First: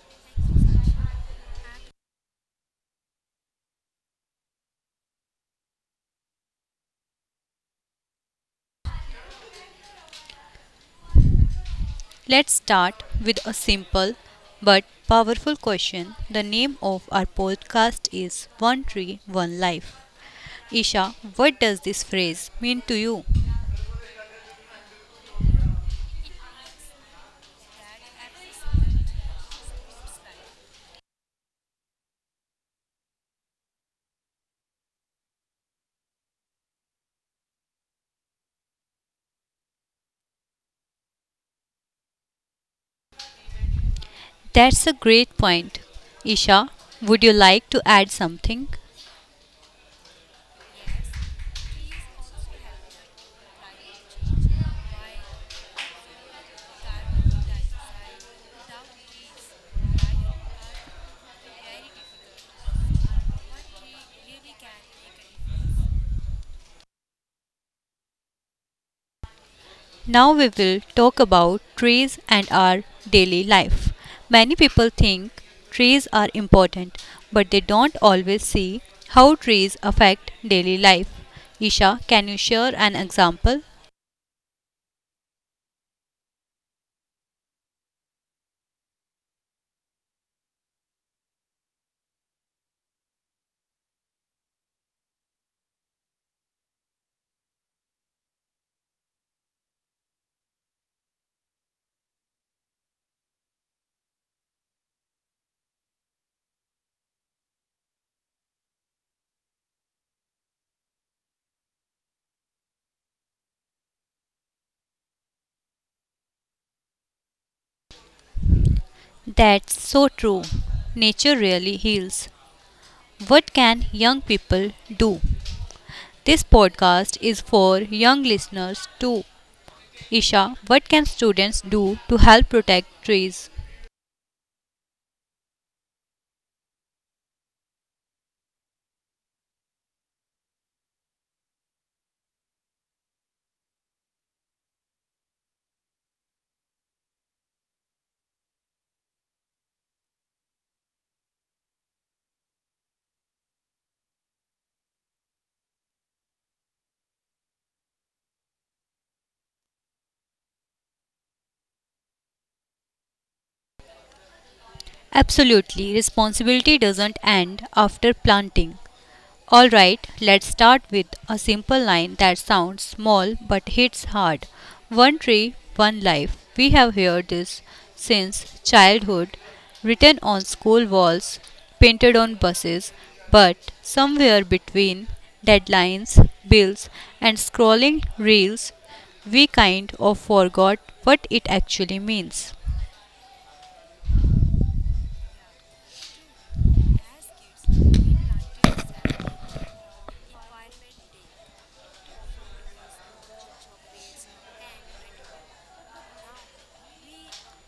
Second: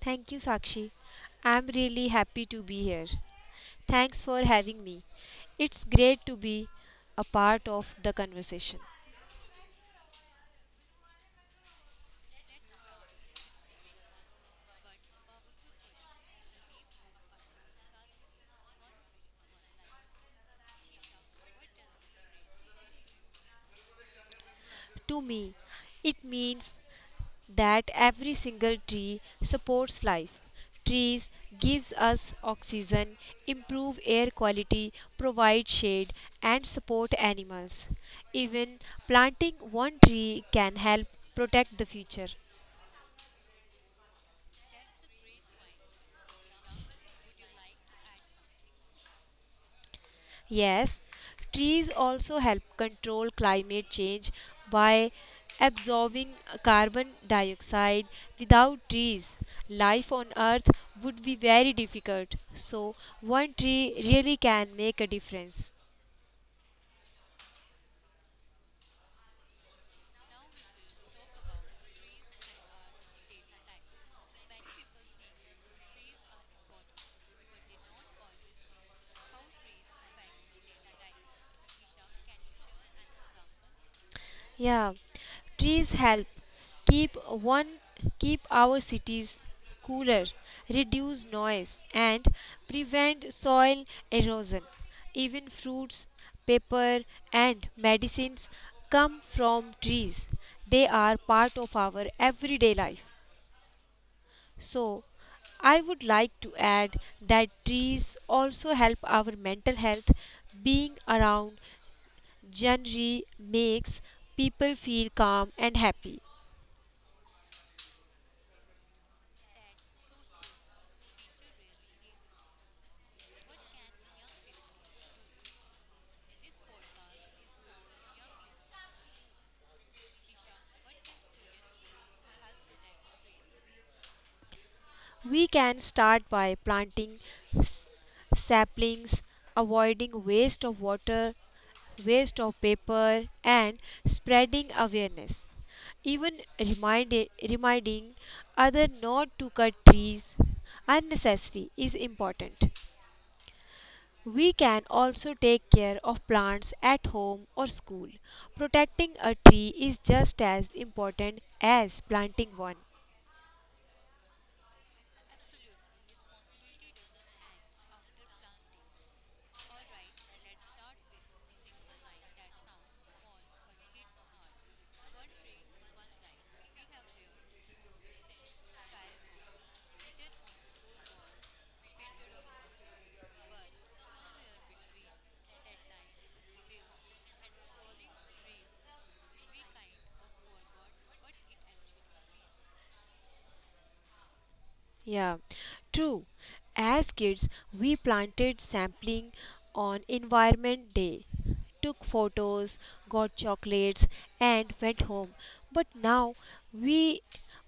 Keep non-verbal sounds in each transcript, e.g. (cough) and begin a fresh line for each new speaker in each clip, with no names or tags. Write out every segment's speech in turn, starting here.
Thank you, Sakshi. I'm really happy to be here. Thanks for having me. It's great to be a part of the conversation.
Let's start with a simple but powerful question. The name of our podcast is One Tree, One Life. Isha, what does this phrase mean to you?
To me, it means that every single tree supports life. Trees gives us oxygen, improve air quality, provide shade and support animals. Even planting one tree can help protect the future.
That's a great point. Isha, would you like to add something?
Yes, trees also help control climate change by absorbing carbon dioxide. Without trees, life on Earth would be very difficult. So, one tree really can make a difference.
Now we will talk about trees and our daily life. Many people think trees are important, but they don't always see how trees affect daily life. Isha, can you share an example?
Yeah, trees help keep one keep our cities cooler, reduce noise and prevent soil erosion. Even fruits, paper and medicines come from trees. They are part of our everyday life. So, I would like to add that trees also help our mental health. Being around greenery makes people feel calm and happy.
That's so true. Nature really heals. What can young people do? This podcast is for young listeners too. Isha, what can students do to help protect trees?
We can start by planting s- saplings, avoiding waste of water, waste of paper, and spreading awareness. Even reminding other not to cut trees unnecessary is important. We can also take care of plants at home or school. Protecting a tree is just as important as planting one.
Absolutely, responsibility doesn't end after planting. Alright, let's start with a simple line that sounds small but hits hard. One tree, one life. We have heard this since childhood, written on school walls, painted on buses, but somewhere between deadlines, bills, and scrolling reels, we kind of forgot what it actually means.
Yeah, true. As kids, we planted sampling on Environment Day, took photos, got chocolates, and went home. But now, we,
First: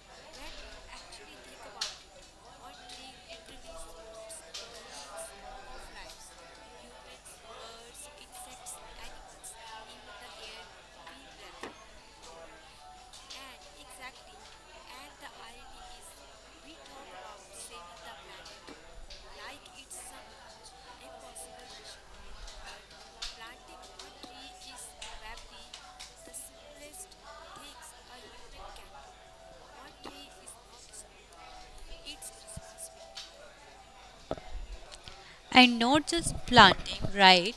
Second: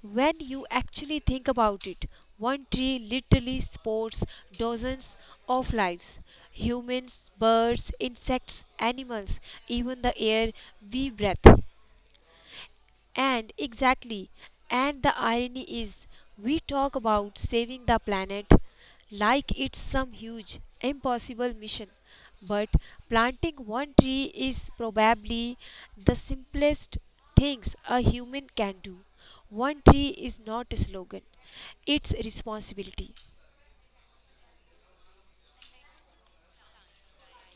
when you actually think about it, one tree literally supports dozens of lives humans, birds, insects, animals, even the air we breathe. And exactly, and the irony is, we talk about saving the planet like it's some huge, impossible mission. But planting
Planting
one
a
tree is
tree is
probably
probably
the
the
simplest
simplest
things
things
a
a human
human
can
can do.
do.
One
A
tree
tree
is
is
not a
not
slogan,
small,
it's
it's
responsibility.
responsibility. And not just planting, right?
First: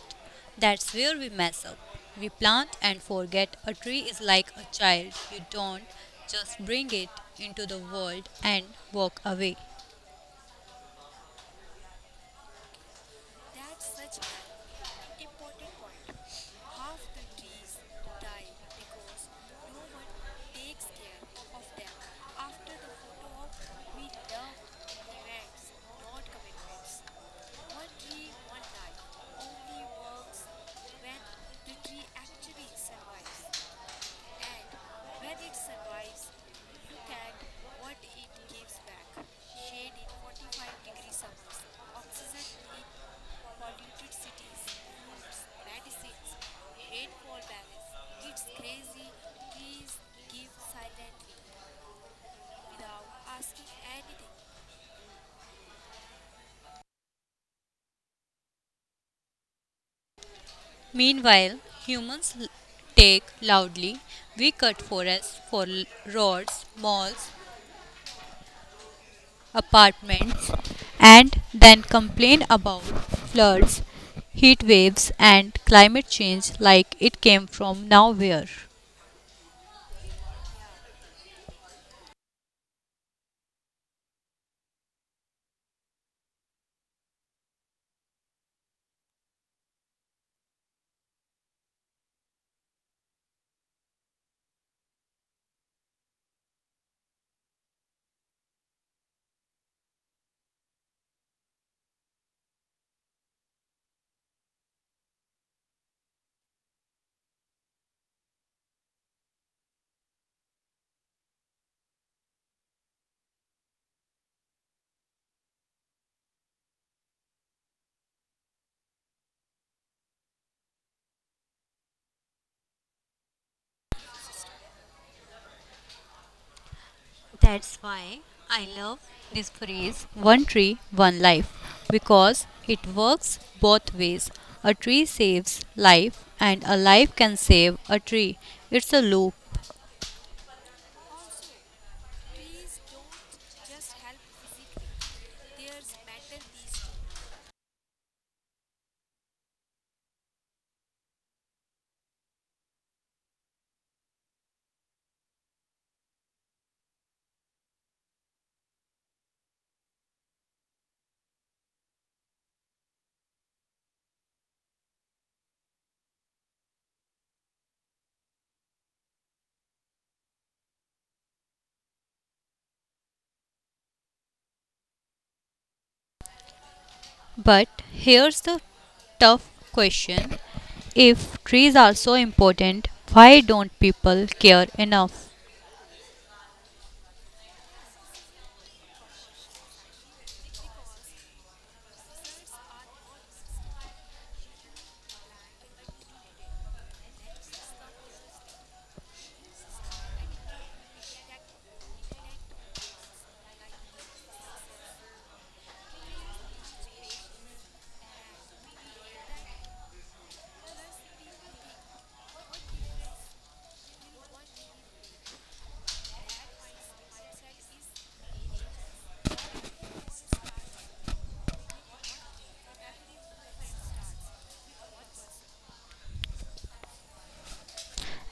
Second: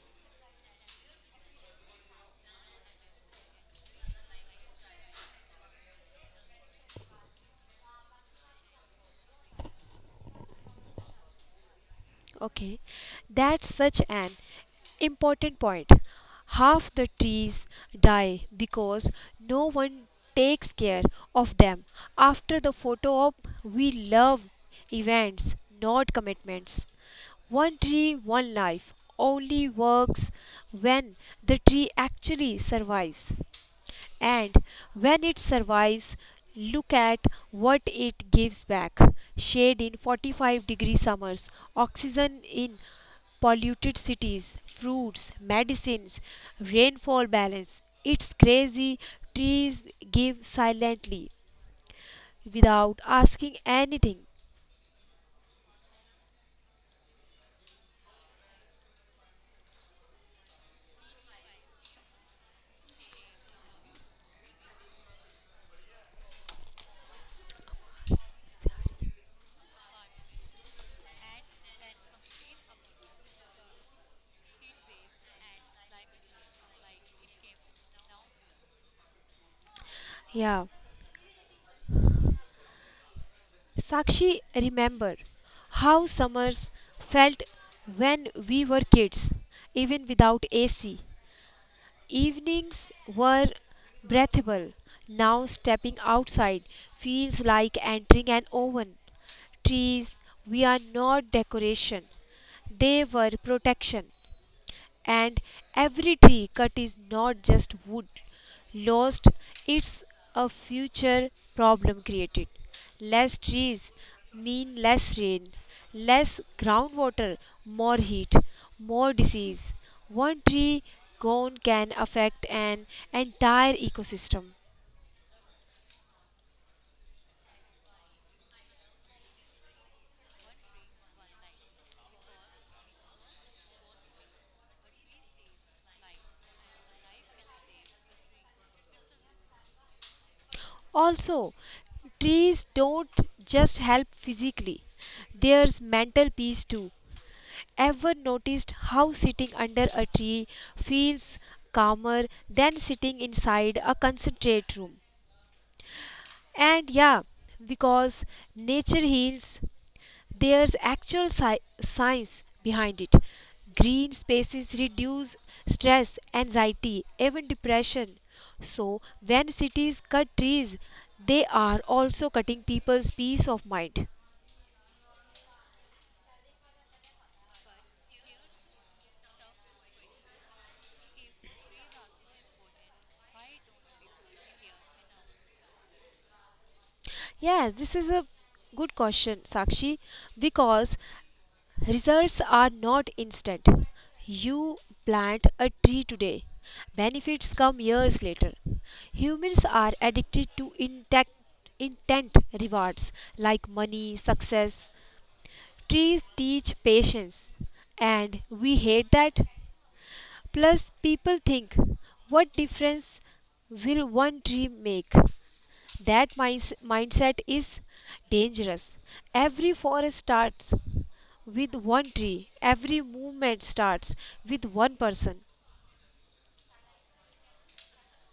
That's where we mess up. We plant and forget a tree is like a child. You don't just bring it into the world and walk away.
Okay, that's such an important point. Half the trees die because no one takes care of them. After the photo op, we love events, not commitments. One tree, one life only works when the tree actually survives. And when it survives, look at what it gives back. Shade in 45-degree summers, oxygen in polluted cities, fruits, medicines, rainfall balance. It's crazy. Trees
Trees
give silently without
without
asking
asking
anything.
anything. Meanwhile, humans take loudly. We cut forests for roads, malls, apartments and then complain about floods, heat waves, and climate change like it came from nowhere.
Yeah. Sakshi, remember how summers felt when we were kids, even without AC. Evenings were breathable. Now stepping outside feels like entering an oven. Trees, we are not decoration. They were protection. And every tree cut is not just wood lost, it's a future problem created. Less trees mean less rain, less groundwater, more heat, more disease. One tree gone can affect an entire ecosystem.
That's why I love this phrase one tree, one life because it works both ways. A tree saves life, and a life can save a tree. It's a loop.
Also, trees don't just help physically, there's mental peace too. Ever noticed how sitting under a tree feels calmer than sitting inside a concentrate room? And yeah, because nature heals, there's actual science behind it. Green spaces reduce stress, anxiety, even depression. So, when cities cut trees, they are also cutting people's peace of mind.
But here's the tough question if trees are so important, why don't people care enough?
Yes, this is a good question, Sakshi, because results are not instant. You plant a tree today, benefits come years later. Humans are addicted to intent rewards like money, success. Trees teach patience, and we hate that. Plus, people think, what difference will one tree make? That mindset is dangerous. Every forest starts with one tree, every movement starts with one person.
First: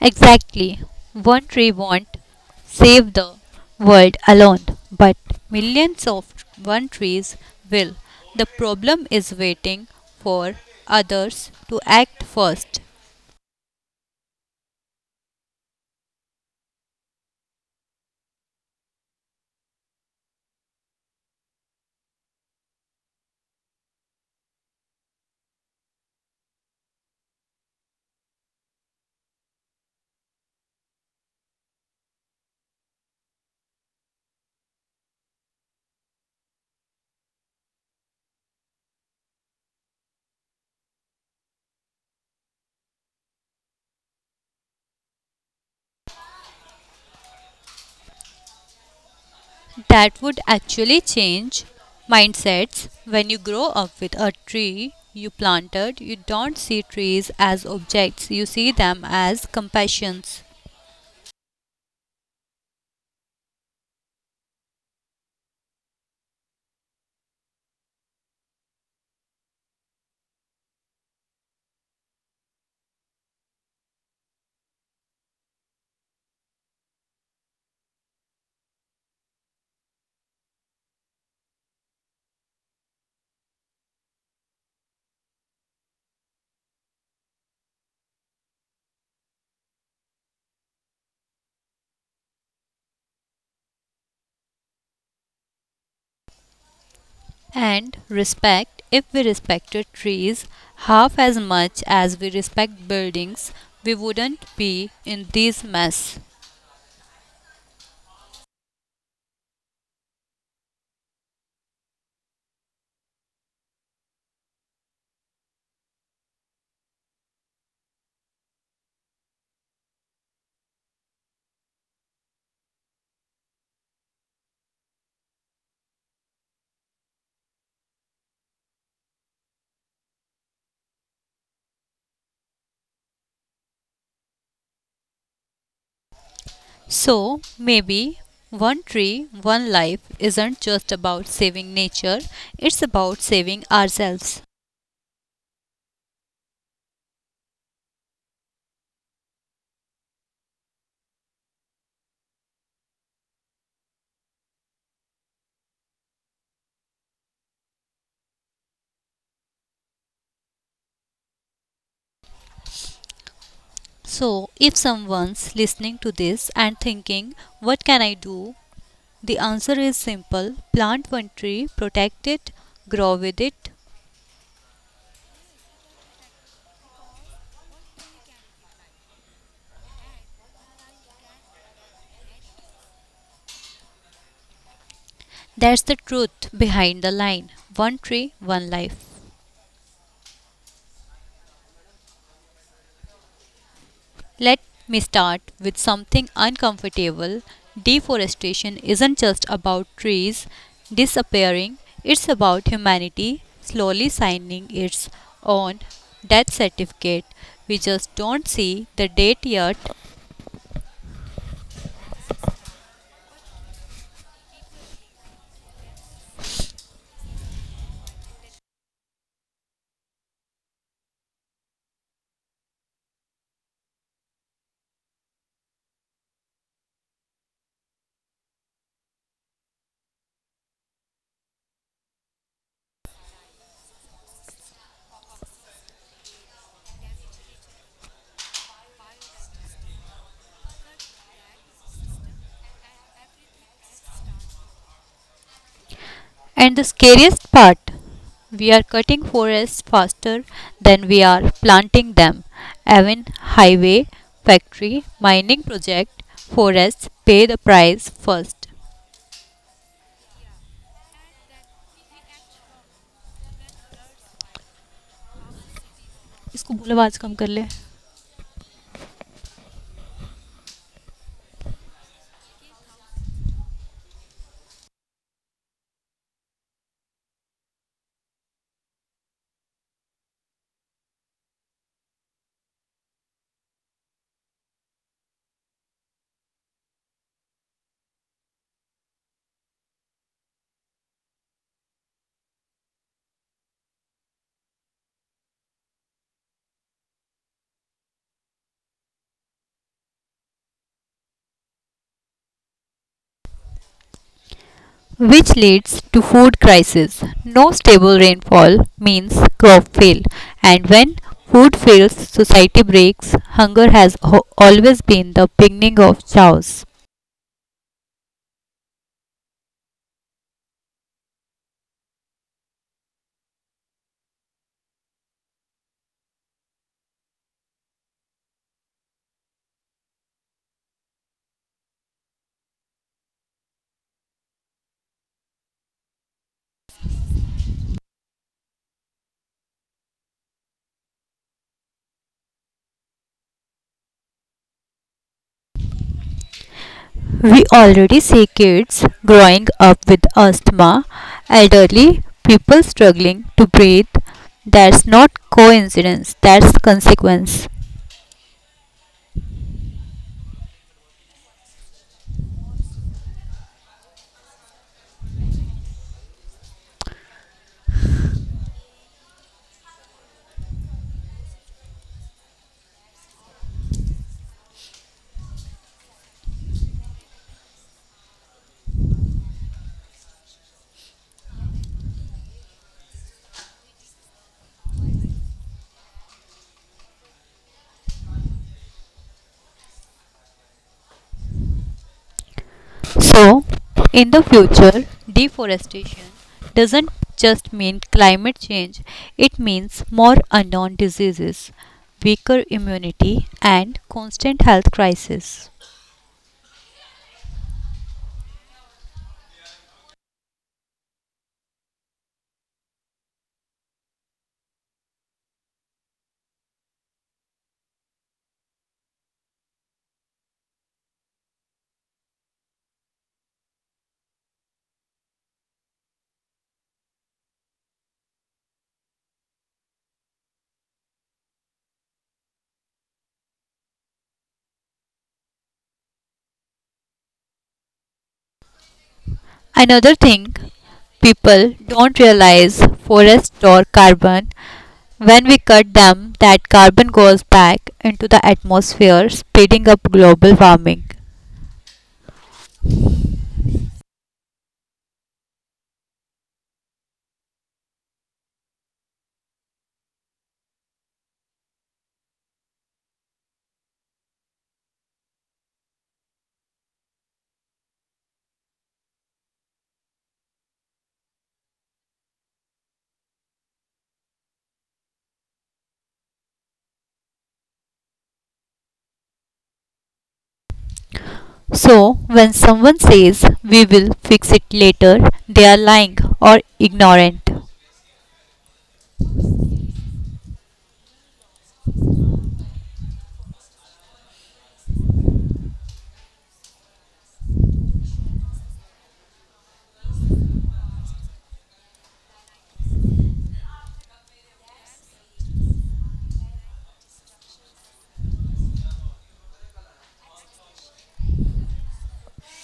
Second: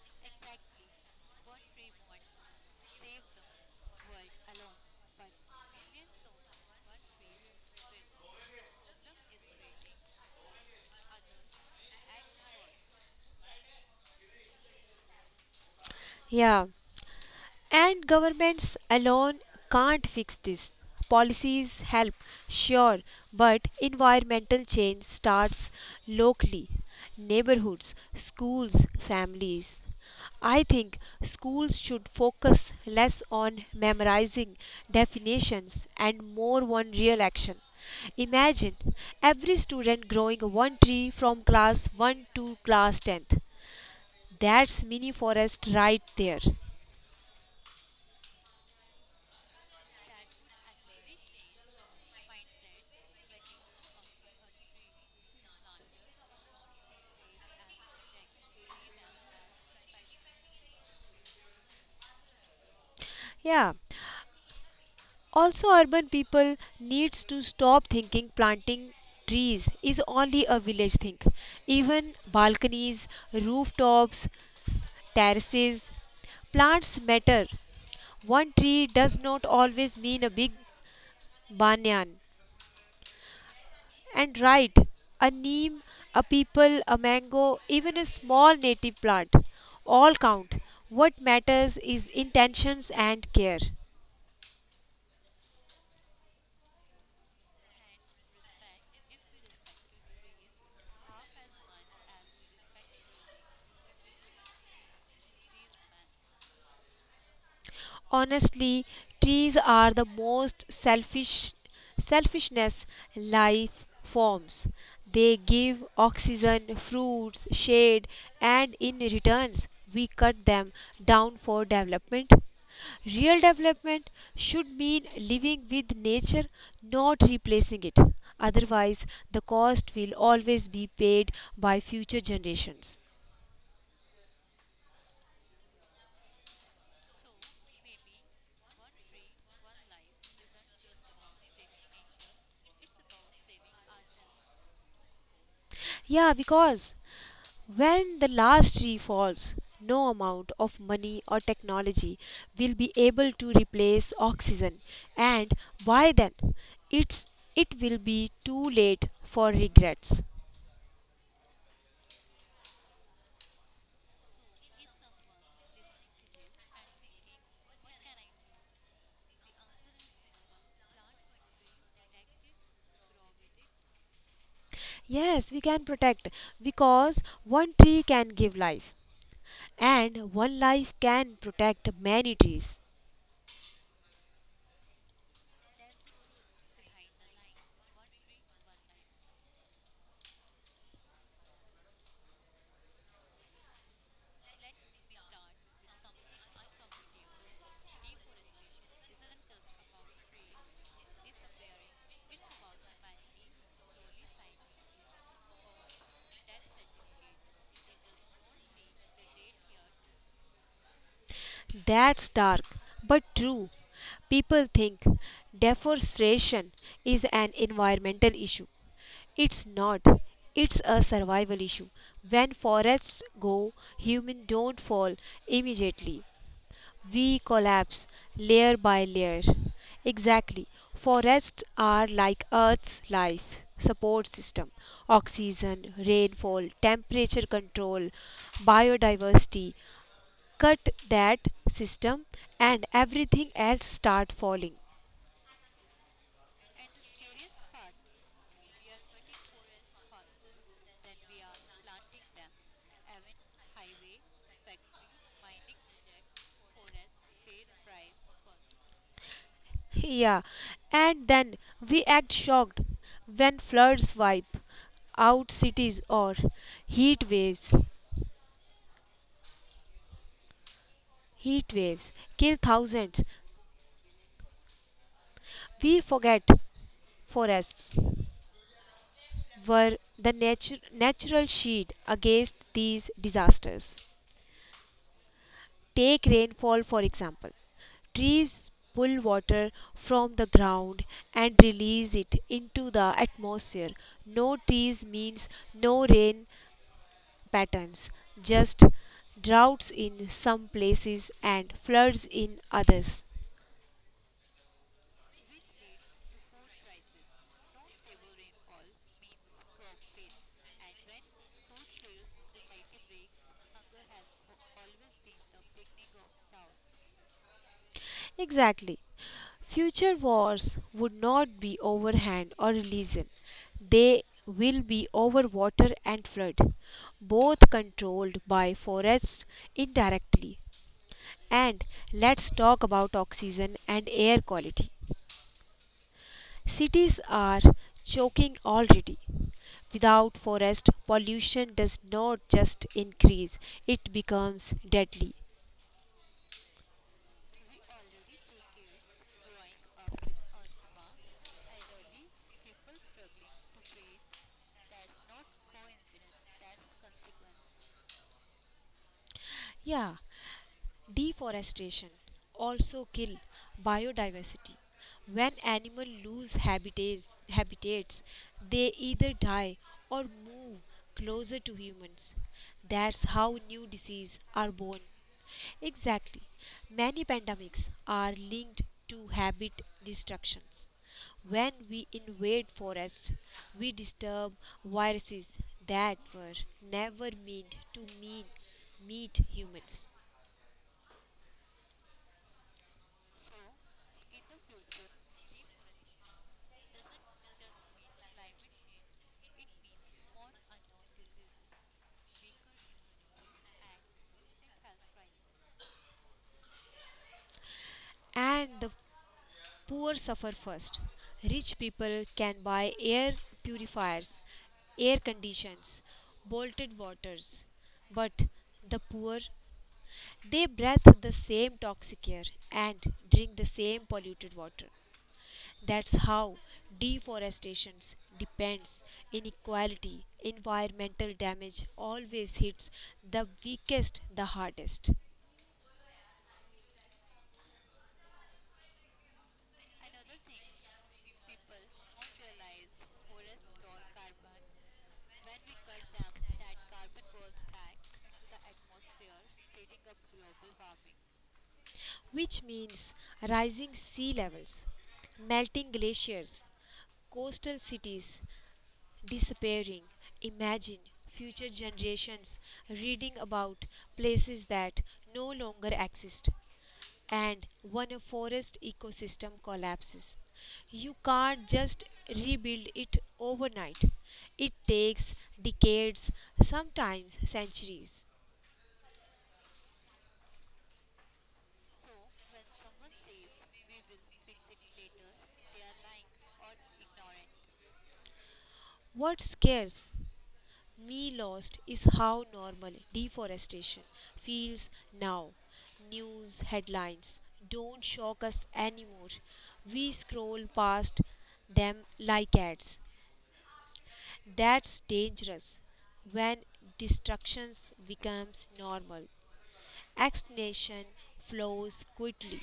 Exactly. One tree won't save the world alone, but millions of one trees will. The problem is waiting for others to act first.
Yeah. And governments alone can't fix this. Policies help, sure, but environmental change starts locally neighborhoods, schools, families. I think schools should focus less on memorizing definitions and more on real action. Imagine every student growing one tree from class 1 to class 10th. That's mini forest right there.
That would actually change mindsets. When you grow up with a tree you planted, you don't see trees as objects, you see them as compassions.
Yeah, also urban people needs to stop thinking planting trees is only a village thing. Even balconies, rooftops, terraces, plants matter. One tree does not always mean a big banyan. And right, a neem, a peepal, a mango, even a small native plant all count. What matters is intentions and care.
And respect, if we respected trees half as much as we respect buildings, we wouldn't be in this mess.
Honestly, trees are the most selfishness life forms. They give oxygen, fruits, shade, and in returns we cut them down for development. Real development should mean living with nature, not replacing it. Otherwise, the cost will always be paid by future generations.
So maybe one tree, one life isn't just about saving nature, it's about saving ourselves.
Yeah, because when the last tree falls, no amount of money or technology will be able to replace oxygen, and by then it's it will be too late for regrets.
So if someone's listening to this and thinking, what can I do? The answer is simple plant one tree, protect it, grow with it.
Yes, we can protect because one tree can give life, and one life can protect many trees.
That's the truth behind the line one tree, one life. Let me start with something uncomfortable. Deforestation isn't just about trees disappearing, it's about humanity slowly signing its own death certificate. We just don't see the date yet.
That's dark, but true. People think deforestation is an environmental issue. It's not. It's a survival issue. When forests go, humans don't fall immediately. We collapse layer by layer. Exactly. Forests are like Earth's life support system oxygen, rainfall, temperature control, biodiversity cut that system and everything else start falling
And the scariest part we are cutting forests faster than we are planting them. Even highway, factory, mining project, forests pay the price first.
(laughs) yeah and then we act shocked when floods wipe out cities or
इसको बोलो आवाज
heat
कम कर ले
waves heat waves kill thousands we forget forests were the natural shield against these disasters. Take rainfall for example. Trees pull water from the ground and release it into the atmosphere. No trees means no rain patterns, just droughts in some places and floods in others.
which leads to food crisis. No stable rainfall means crop fail and when food fails society breaks. Hunger has always been the beginning of chaos.
Exactly. Future wars would not be overhand or religion. They will be over water and flood, both controlled by forests indirectly. And let's talk about oxygen and air quality. Cities are choking already. Without forest, pollution does not just increase, it becomes deadly.
We already see kids growing up with asthma, elderly people struggling to breathe. That's not coincidence, that's consequence.
Yeah, deforestation also kill biodiversity. When animals lose habitats, they either die or move closer to humans. That's how new diseases are born. Exactly. Many pandemics are linked to habit destructions. When we invade forests, we disturb viruses that were never meant to mean meet humans.
So, in the future, deforestation doesn't just mean climate change, it means more unknown diseases, weaker immunity, and constant health crisis.
And the poor suffer first. Rich people can buy air purifiers, air conditions, bolted waters, but the poor they breathe the same toxic air and drink the same polluted water. That's how deforestation depends, inequality, environmental damage always hits the weakest the hardest,
Another thing people don't realize forests store carbon. When we cut them, that carbon goes back into the atmosphere, speeding up global warming.
which means rising sea levels melting glaciers Coastal cities disappearing. Imagine future generations reading about places that no longer exist and when a forest ecosystem collapses. You can't just rebuild it overnight. It takes decades, sometimes centuries.
So, when someone says we will fix it later, they are lying or ignorant.
What scares me lost is how normal deforestation feels now. News headlines don't shock us anymore. We scroll past them like ads. That's dangerous when destructions becomes normal. Extinction flows quickly.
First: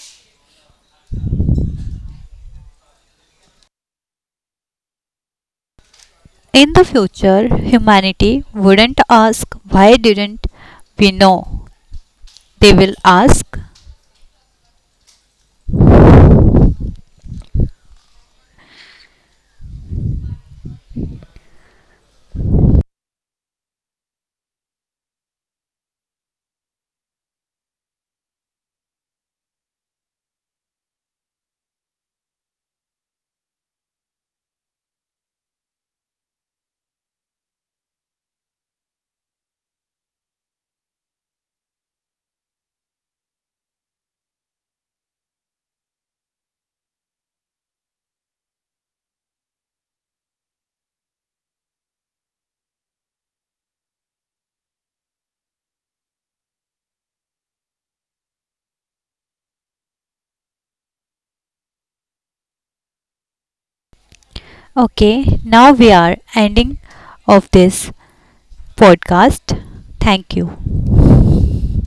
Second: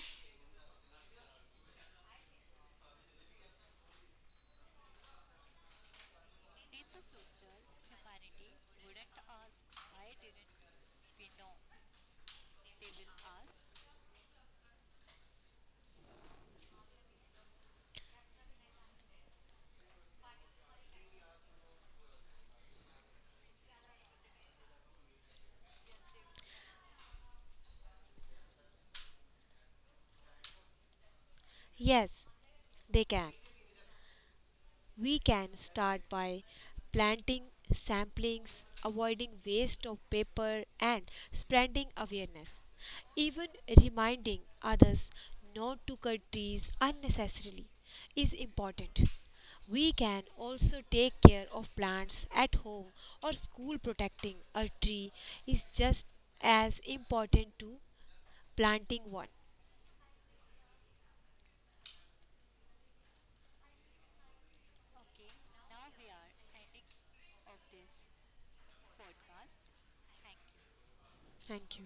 In the future, humanity wouldn't ask, why didn't we know? They will ask,
Yes, they can. We can start by planting samplings, avoiding waste of paper, and spreading awareness. Even reminding others not to cut trees unnecessarily is important. We can also take care of plants at home or school. Protecting a tree is just as important to planting one.
okay, now we are ending of this podcast. Thank you.
Thank you.